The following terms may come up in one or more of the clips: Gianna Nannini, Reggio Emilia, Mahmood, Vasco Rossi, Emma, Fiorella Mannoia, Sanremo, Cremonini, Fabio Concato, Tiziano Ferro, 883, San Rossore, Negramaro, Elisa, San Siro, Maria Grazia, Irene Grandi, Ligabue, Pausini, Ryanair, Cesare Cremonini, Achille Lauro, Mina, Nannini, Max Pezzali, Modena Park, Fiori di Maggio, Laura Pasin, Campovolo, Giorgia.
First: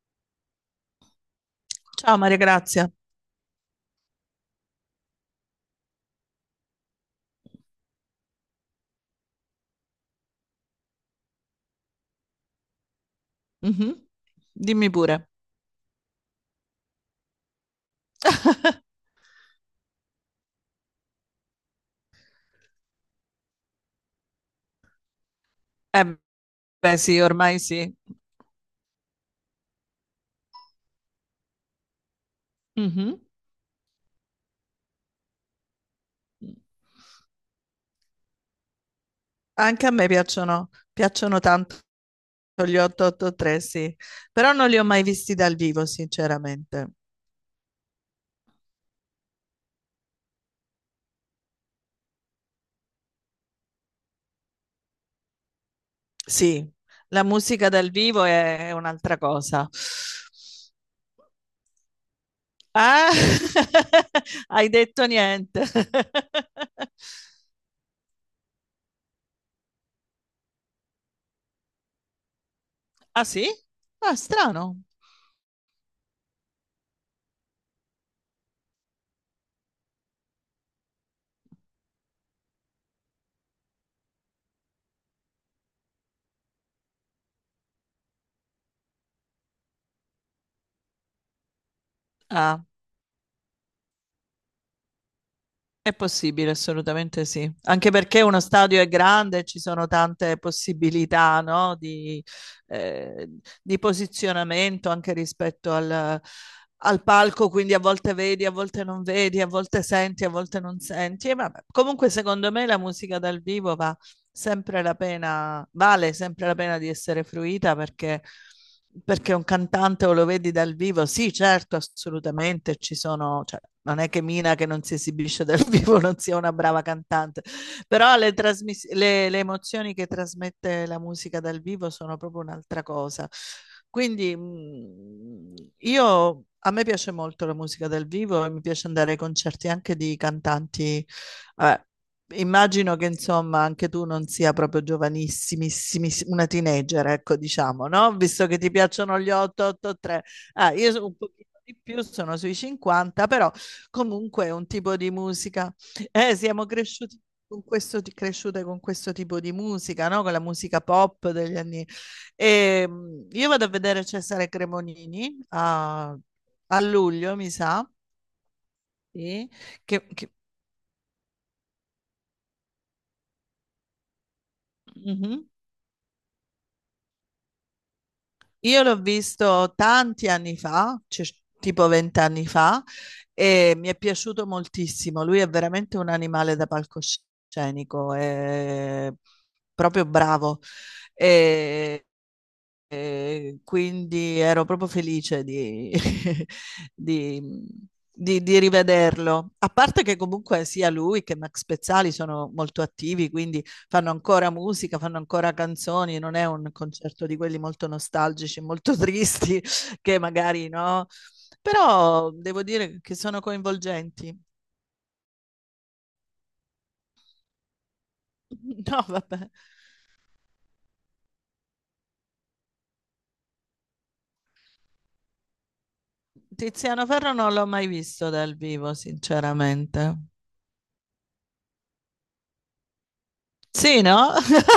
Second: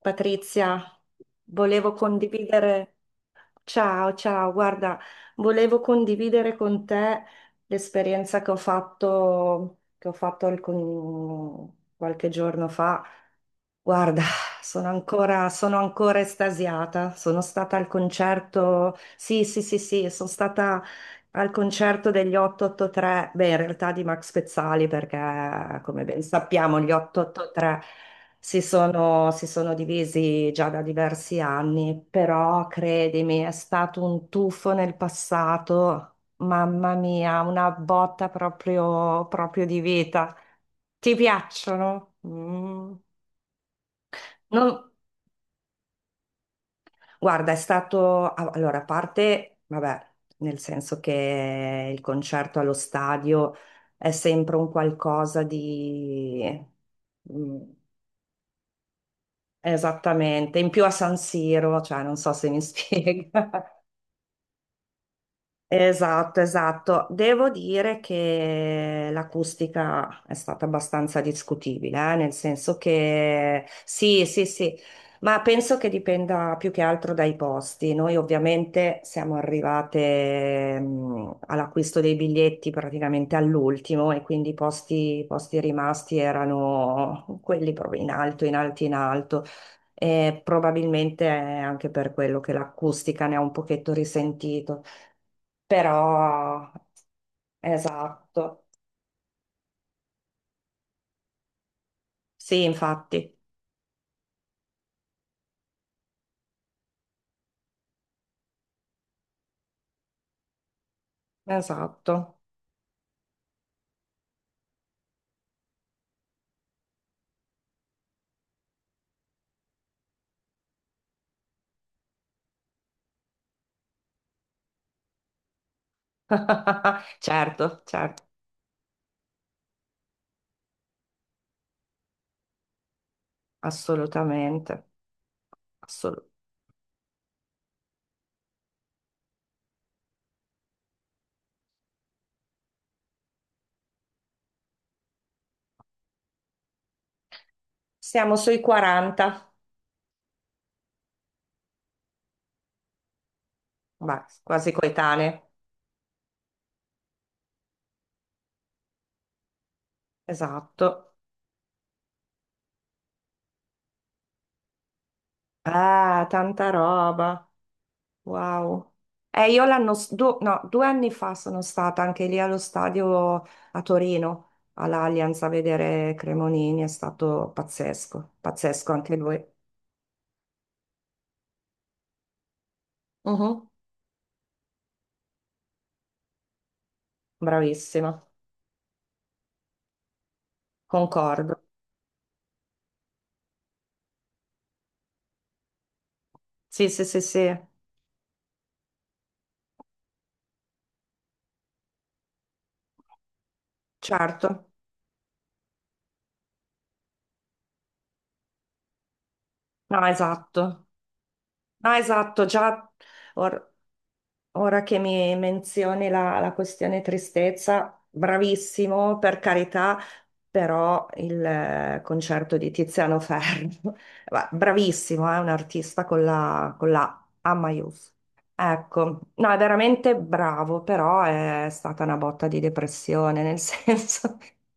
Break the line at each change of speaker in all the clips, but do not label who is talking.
Patrizia, volevo
Ciao Maria Grazia.
condividere, ciao, ciao, guarda, volevo condividere con te l'esperienza che ho fatto, qualche giorno fa.
Mhm,
Guarda,
dimmi pure.
sono ancora estasiata. Sono stata al concerto. Sì, sì, sì, sì, sono stata al concerto degli 883. Beh, in realtà di Max Pezzali, perché come
Eh
ben sappiamo, gli
beh sì, ormai
883
sì.
si sono divisi già da diversi anni. Però
Mhm.
credimi, è stato un tuffo nel passato. Mamma mia, una botta proprio di
Anche a me
vita.
piacciono,
Ti
piacciono tanto
piacciono?
gli
Mm.
883, sì. Però non li ho
Non-
mai visti dal vivo, sinceramente.
Guarda, allora, a parte, vabbè, nel senso che il concerto allo stadio è sempre un qualcosa di...
Sì, la
mm.
musica dal vivo è un'altra cosa.
Esattamente, in più a San Siro, cioè non so se mi
Ah,
spiega.
hai detto niente.
Esatto, esatto. Devo dire che l'acustica è stata abbastanza discutibile, nel senso
Ah sì?
che
Ah,
sì, sì, sì,
strano.
ma penso che dipenda più che altro dai posti. Noi ovviamente siamo arrivate all'acquisto dei biglietti praticamente all'ultimo e quindi i posti rimasti erano quelli proprio in alto, in alto, in alto. E probabilmente è anche per quello che
Ah.
l'acustica ne ha un pochetto risentito.
È possibile,
Però,
assolutamente sì. Anche perché uno
esatto,
stadio è grande e ci sono tante possibilità, no,
sì,
eh,
infatti,
di posizionamento anche rispetto al palco, quindi a volte vedi, a volte non vedi, a volte senti, a volte non senti. E vabbè. Comunque,
esatto.
secondo me, la musica dal vivo va sempre la pena, vale sempre la pena di essere fruita perché un cantante o lo vedi dal vivo, sì, certo, assolutamente ci sono. Cioè, non è che Mina che non si esibisce dal vivo non sia una brava cantante,
Certo,
però
certo,
le emozioni che trasmette la musica dal vivo sono proprio un'altra cosa. Quindi
assolutamente, assolut-
a me piace molto la musica dal vivo e mi piace andare ai concerti anche di cantanti. Vabbè, immagino che insomma anche tu non sia proprio giovanissimissimi, una teenager, ecco diciamo, no?
Siamo
Visto che
sui
ti piacciono gli
40,
883. Ah, io sono un pochino di più, sono sui 50, però
beh,
comunque è un
quasi
tipo di
coetanee,
musica. Siamo cresciuti con questo, cresciute con questo tipo di musica, no? Con la musica
esatto.
pop degli anni. E, io vado a vedere Cesare Cremonini a,
Ah, tanta
a luglio,
roba,
mi sa,
wow.
sì,
E io l'anno,
che- che-
no, due anni fa sono stata anche lì allo stadio a Torino, all'Allianz a
mhm.
vedere Cremonini, è stato pazzesco,
Io
pazzesco
l'ho
anche lui.
visto tanti anni fa, cioè, tipo 20 anni fa,
Mhm.
e mi è piaciuto moltissimo. Lui è veramente un animale da palcoscenico,
Bravissima.
è proprio bravo.
Concordo.
E E quindi ero proprio felice
Sì, sì, sì,
di-
sì,
mhmm, di rivederlo. A parte che comunque sia lui che Max Pezzali sono molto attivi, quindi fanno ancora
certo.
musica, fanno ancora canzoni, non è un concerto di quelli molto nostalgici, molto tristi,
No,
che magari
esatto.
no.
No,
Però
esatto,
devo
già
dire che sono
or-
coinvolgenti.
ora che mi menzioni la questione tristezza,
No,
bravissimo, per
vabbè.
carità, però il concerto di Tiziano Ferro, bravissimo, è un artista con con
Tiziano
la
Ferro
A
non l'ho mai
maius.
visto dal vivo,
Ecco, no, è veramente
sinceramente.
bravo, però è stata una botta di depressione, nel
Sì, no?
senso...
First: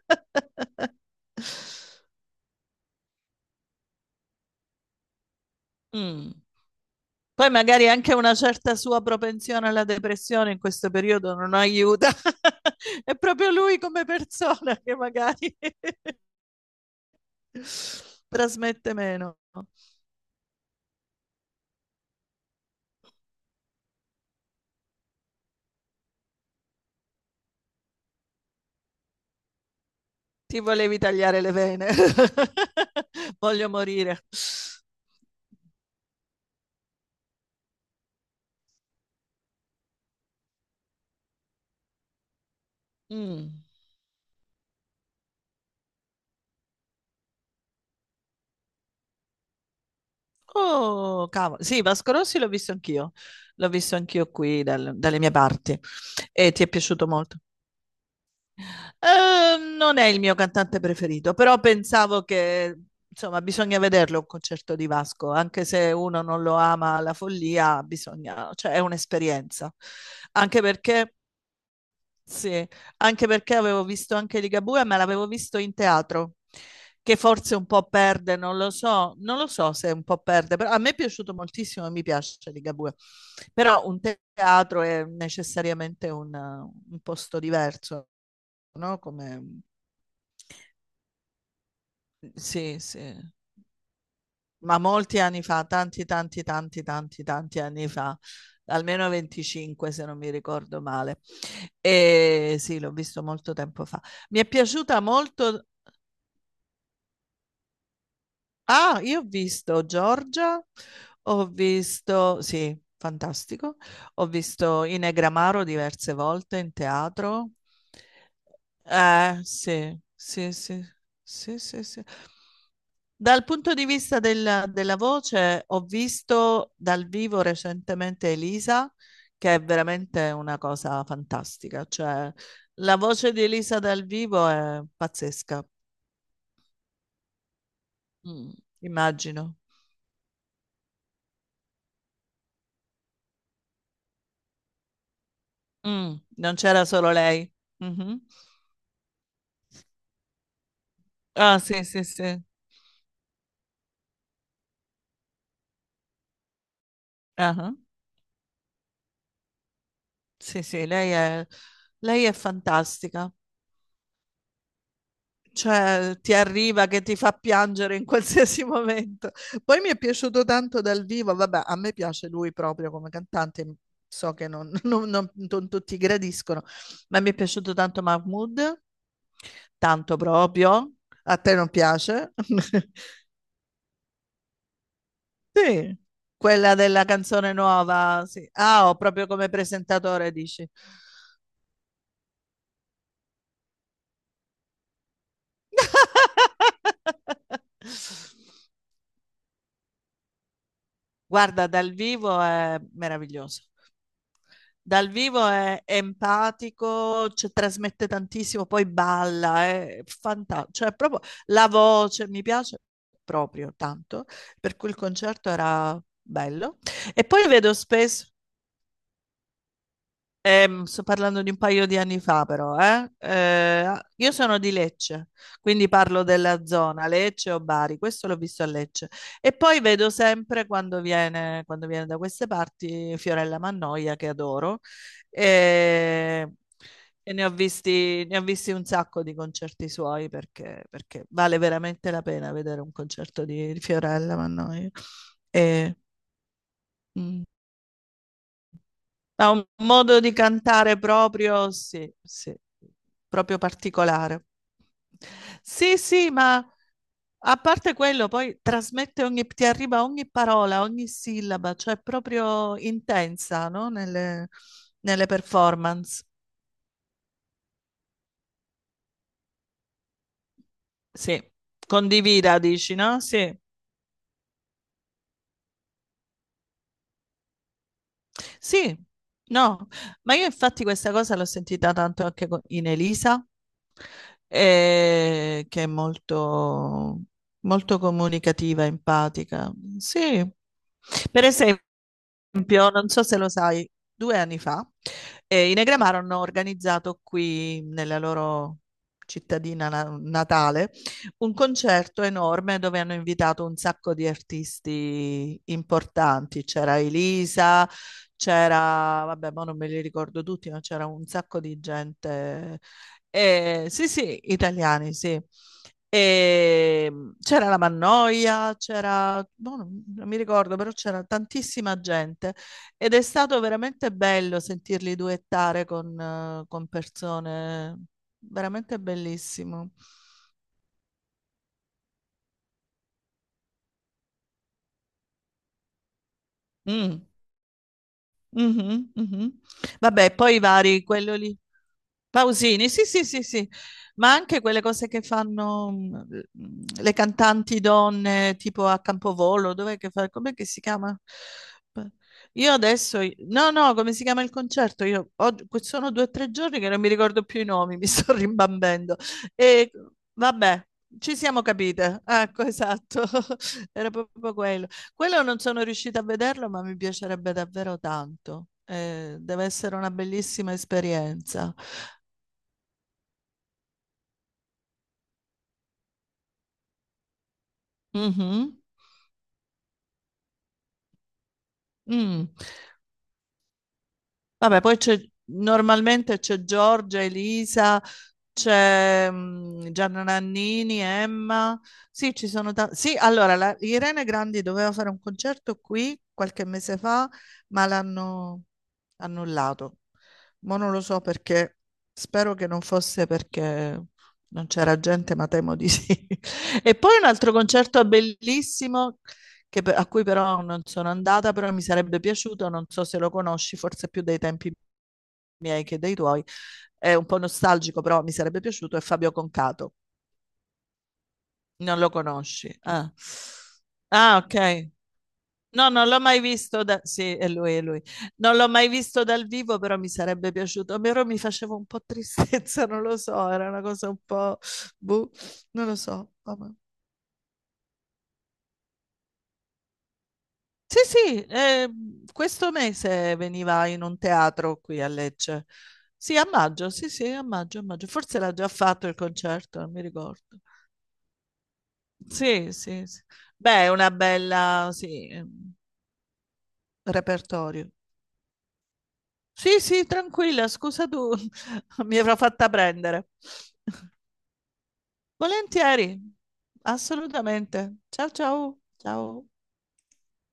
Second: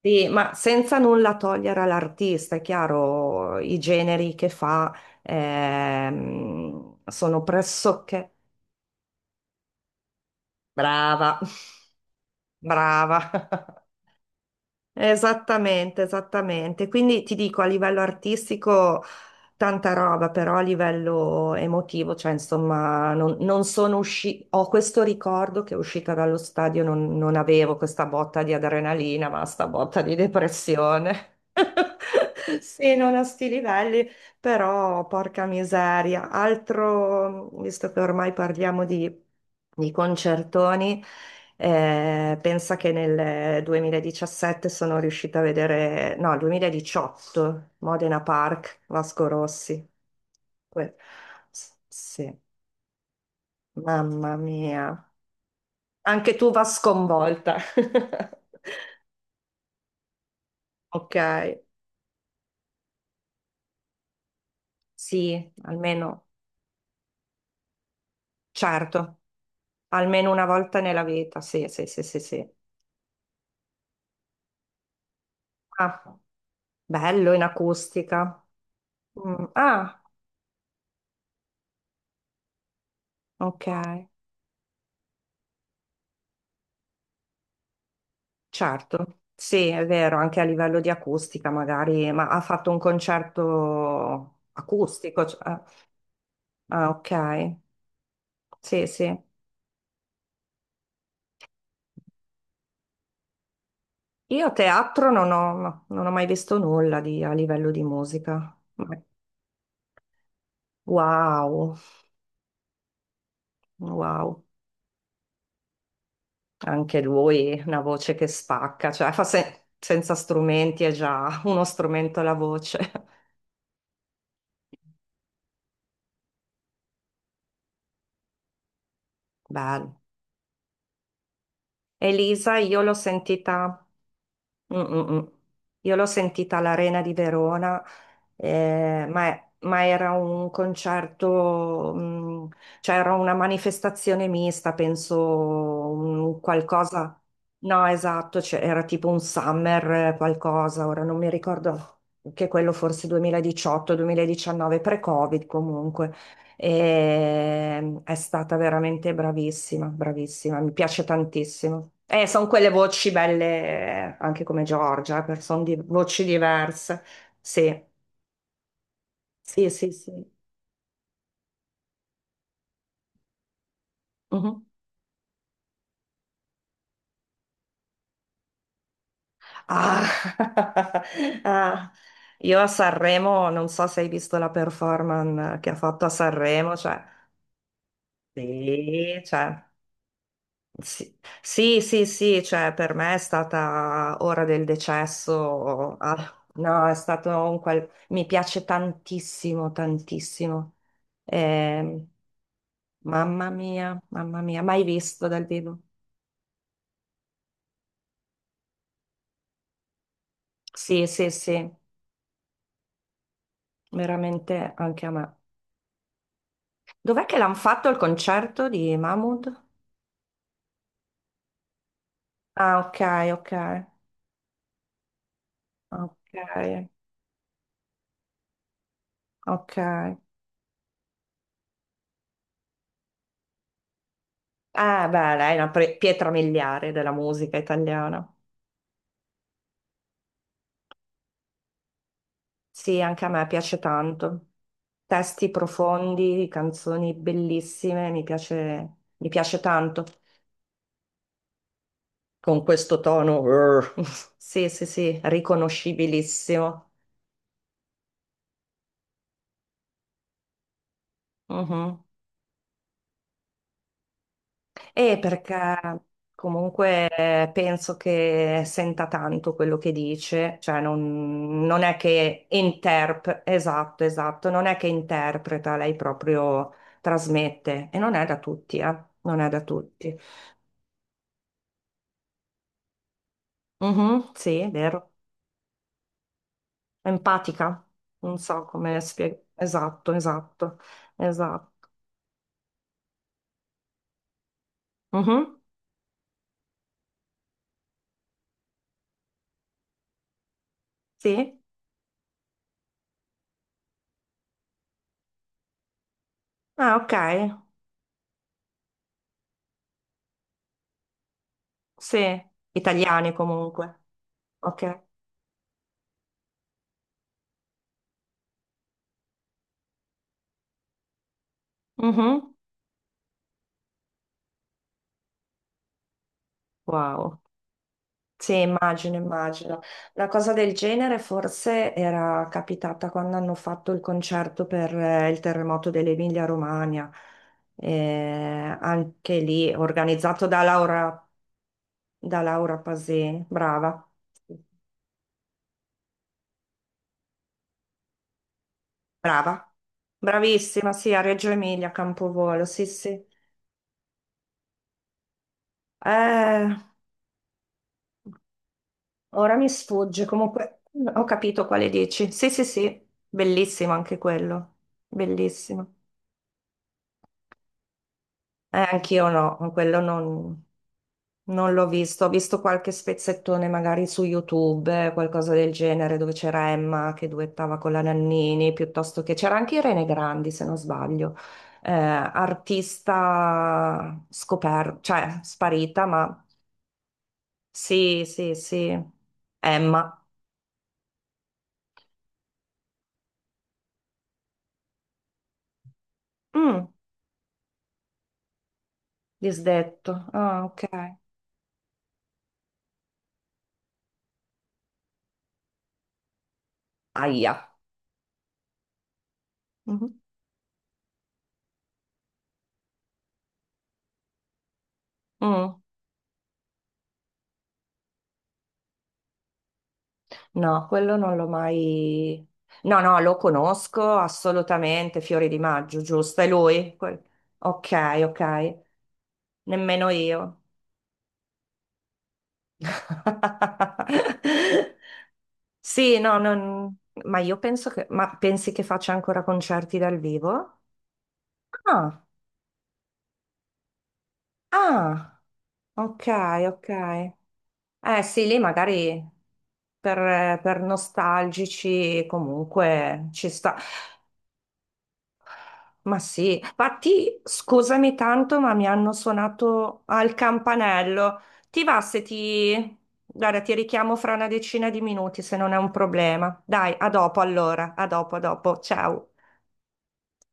Sì, ma senza nulla togliere all'artista, è chiaro, i generi che fa
Mm.
sono
Poi magari anche
pressoché
una certa sua propensione alla depressione in questo periodo
brava,
non aiuta. È
brava.
proprio lui come persona che magari
Esattamente, esattamente. Quindi ti dico, a livello
trasmette
artistico
meno.
tanta roba, però a livello emotivo, cioè insomma, non, non sono uscita, ho questo ricordo che uscita dallo stadio non, non avevo questa botta di adrenalina, ma sta botta di
Ti volevi
depressione.
tagliare le vene.
Sì, non a sti
Voglio
livelli.
morire.
Però, porca miseria, altro, visto che ormai parliamo di concertoni, pensa che
Mm.
nel 2017 sono riuscita a vedere, no, 2018, Modena Park, Vasco Rossi. Que-
Oh, cavolo. Sì, Vasco Rossi
sì,
l'ho visto anch'io. L'ho visto anch'io
mamma
qui
mia.
dalle mie parti.
Anche tu
E ti
va
è piaciuto molto.
sconvolta.
Non è il mio cantante
Ok,
preferito, però pensavo che, insomma, bisogna vederlo un concerto di Vasco,
sì,
anche se uno
almeno,
non lo ama alla follia, bisogna, cioè è
certo,
un'esperienza.
almeno una
Anche
volta nella
perché,
vita, sì, sì, sì, sì, sì.
sì, anche perché avevo visto anche Ligabue, ma l'avevo visto in
Ah.
teatro, che
Bello in
forse un po' perde,
acustica.
non lo so, non
Mm,
lo so se
Ah,
un po' perde, però a me è piaciuto moltissimo e mi piace Ligabue.
ok,
Però un teatro è necessariamente un posto diverso, no?
certo.
Come
Sì, è vero, anche a livello di acustica magari, ma ha fatto un
Sì, sì,
concerto
ma molti
acustico.
anni
Ah,
fa, tanti, tanti, tanti,
ah, ok.
tanti, tanti anni fa,
Sì,
almeno
sì.
25 se non mi ricordo male. E sì, l'ho visto molto tempo fa. Mi è
Io
piaciuta
teatro non ho,
molto.
no, non ho mai visto nulla a livello di musica.
Ah,
Ma-
io ho visto Giorgia, ho
Wow,
visto, sì, fantastico. Ho
wow.
visto Inegramaro diverse volte in
Anche
teatro.
lui, una voce che spacca, cioè fa se-
Sì,
senza
sì,
strumenti
sì,
è già
sì,
uno
sì, sì.
strumento la voce.
Dal punto di vista della voce, ho visto dal vivo recentemente Elisa, che è
Bello.
veramente una cosa fantastica. Cioè,
Elisa, io l'ho
la voce di Elisa
sentita.
dal vivo
Mm,
è
mm, mm.
pazzesca.
Io l'ho sentita all'Arena di Verona,
Mm.
ma,
Immagino.
ma era un concerto, mm, cioè era una manifestazione mista, penso
Mm,
un
non c'era solo
qualcosa.
lei.
No,
Mhm.
esatto, cioè, era tipo un summer qualcosa, ora non mi
Ah, sì,
ricordo
sì, sì.
che quello forse 2018-2019, pre-Covid comunque.
Ah,
E è stata veramente bravissima, bravissima,
sì,
mi
sì,
piace
lei è,
tantissimo.
lei
E
è
sono quelle voci
fantastica.
belle, anche come Giorgia, sono di
Cioè,
voci
ti arriva
diverse.
che ti fa
Sì,
piangere in qualsiasi momento.
sì,
Poi mi
sì,
è
sì.
piaciuto tanto dal vivo, vabbè, a me piace lui proprio come cantante, so che
Mhm.
non, non tutti gradiscono, ma mi è piaciuto tanto Mahmood,
Ah.
tanto proprio. A te non
Ah.
piace?
Io a Sanremo, non so se hai visto la performance che ha
Sì,
fatto a
quella
Sanremo, cioè,
della canzone nuova, sì. Ah, ho
sì,
proprio come
cioè,
presentatore, dici.
sì, sì, sì, sì, cioè per me è stata ora del decesso, ah, no, è stato un qual... mi piace tantissimo, tantissimo.
Guarda, dal
Ehm,
vivo è meraviglioso.
mamma mia, mai
Dal
visto dal
vivo
vivo.
è empatico, cioè, trasmette tantissimo, poi balla, è fantastico. Cioè,
Sì,
proprio
sì,
la
sì,
voce mi piace proprio tanto,
veramente
per cui il
anche a me.
concerto era bello.
Dov'è
E
che
poi
l'hanno
vedo
fatto il
spesso.
concerto di Mahmood?
Sto parlando di un paio di anni fa, però,
Ah, ok,
eh?
ok,
Ah, io sono di Lecce, quindi parlo della
ok,
zona Lecce o Bari. Questo l'ho visto a Lecce. E
ok.
poi vedo sempre quando viene da queste parti Fiorella Mannoia, che adoro.
Beh, lei è una pietra
E,
miliare della
e ne ho
musica
visti,
italiana.
ne ho visti un sacco di concerti suoi perché vale veramente la pena vedere un
Sì, anche a
concerto
me
di,
piace
di Fiorella
tanto.
Mannoia.
Testi
E,
profondi, canzoni
mm.
bellissime, mi
Ha
piace
un
tanto.
modo di cantare proprio, sì, sì,
Con questo tono,
proprio
urr.
particolare.
Sì, sì, sì,
Sì, sì, ma
riconoscibilissimo.
a parte quello, poi trasmette ogni, ti arriva ogni parola, ogni sillaba, cioè
Mhm.
è proprio intensa, no? Nelle,
E
nelle
perché
performance.
comunque penso che senta tanto quello che dice, cioè
Sì,
non, non è che
condivida, dici, no?
interpreta,
Sì.
esatto, esatto, non è che interpreta, lei proprio trasmette e non è da tutti,
Sì,
non è da
no,
tutti.
ma io infatti questa cosa l'ho sentita tanto anche in Elisa,
Mhm, sì, è vero.
che è molto,
Empatica,
molto
non so
comunicativa,
come spiegare.
empatica.
Esatto,
Sì,
esatto,
per
esatto.
esempio, non so se lo sai, 2 anni fa
Mhm,
i Negramaro hanno organizzato qui nella loro cittadina natale un
sì,
concerto enorme dove hanno invitato un sacco di artisti importanti.
ah,
C'era
ok,
Elisa, c'era, vabbè, ma non me li ricordo tutti, ma c'era un sacco di
sì,
gente.
italiani comunque,
Sì, sì,
ok.
italiani, sì. E c'era la Mannoia, c'era, boh, non mi ricordo, però c'era tantissima
Mhm.
gente ed è stato veramente bello sentirli duettare con
Wow,
persone,
sì,
veramente
immagino, immagino.
bellissimo.
Una cosa del genere forse era capitata quando hanno fatto il concerto per il terremoto dell'Emilia-Romagna.
Mm. Mhm,
Anche
mhm.
lì
Vabbè,
organizzato
poi i vari, quello lì.
Da Laura
Pausini, sì, sì, sì,
Pasin,
sì,
brava.
ma
Sì.
anche quelle cose che fanno le cantanti donne, tipo a
Brava,
Campovolo, dov'è che fa? Com'è che si
bravissima, sì,
chiama?
a Reggio Emilia, a
Pa-
Campovolo,
Io
sì,
adesso,
sì.
no, no, come si chiama il concerto? Sono due o tre
Eh,
giorni che non mi ricordo più i nomi, mi sto rimbambendo.
ora mi
E
sfugge, comunque
vabbè,
ho
ci siamo
capito quale
capite.
dici. Sì,
Ecco,
sì, sì,
esatto,
bellissimo
era
anche
proprio
quello,
quello. Quello non sono
bellissimo.
riuscita a vederlo, ma mi piacerebbe davvero tanto.
Anch'io no,
Deve essere
quello
una
non,
bellissima
non
esperienza.
l'ho visto, ho visto qualche spezzettone magari su YouTube, qualcosa del genere, dove c'era Emma che duettava con la Nannini,
Mhm.
piuttosto che c'era anche Irene Grandi, se non sbaglio
Mm.
artista
Vabbè, poi
scoperta,
c'è
cioè sparita,
normalmente
ma
c'è Giorgia, Elisa.
sì, sì, sì.
C'è
Emma.
Gianna Nannini, Emma. Sì, ci sono tanti. Sì, allora, Irene Grandi doveva fare un concerto qui qualche
Mm,
mese fa, ma l'hanno annullato.
disdetto. Ah,
Ma
ok.
non lo so perché, spero che non fosse perché non c'era gente, ma temo di sì. E poi un
Aia.
altro concerto bellissimo, che a
Mhm.
cui però non sono andata, però mi sarebbe piaciuto, non so se lo conosci, forse più dei tempi
Mm.
miei che dei tuoi, è un po' nostalgico, però mi sarebbe piaciuto, è Fabio Concato.
No, quello non l'ho
Non lo
mai...
conosci?
No,
Ah,
no, lo conosco
ah, ok.
assolutamente, Fiori di
No,
Maggio,
non l'ho
giusto?
mai
È
visto
lui?
da... Sì, è lui, è
Ok,
lui. Non l'ho
ok.
mai visto dal vivo, però mi
Nemmeno
sarebbe
io.
piaciuto. Però mi faceva un po' tristezza, non lo so, era una cosa un po'... Boh, non lo
Sì,
so.
no,
Vabbè.
non... ma io penso che... Ma pensi che faccia ancora concerti dal vivo?
Sì, sì,
Ah,
questo mese veniva in un teatro qui a
ah,
Lecce.
ok,
Sì, a
ok.
maggio, sì, sì, a maggio, a maggio.
Eh
Forse
sì,
l'ha
lì
già fatto il
magari
concerto, non mi ricordo.
per nostalgici
Sì, sì, sì.
comunque ci sta.
Beh, è una bella, sì,
Ma sì, infatti
repertorio.
scusami tanto, ma mi hanno
Sì,
suonato
sì,
al
tranquilla, scusa tu,
campanello. Ti va
mi
se
avrò fatta
ti...
prendere.
Guarda, ti richiamo fra una 10 di minuti se non è un
Volentieri,
problema. Dai, a dopo allora,
assolutamente.
a
Ciao,
dopo, a dopo.
ciao,
Ciao.
ciao.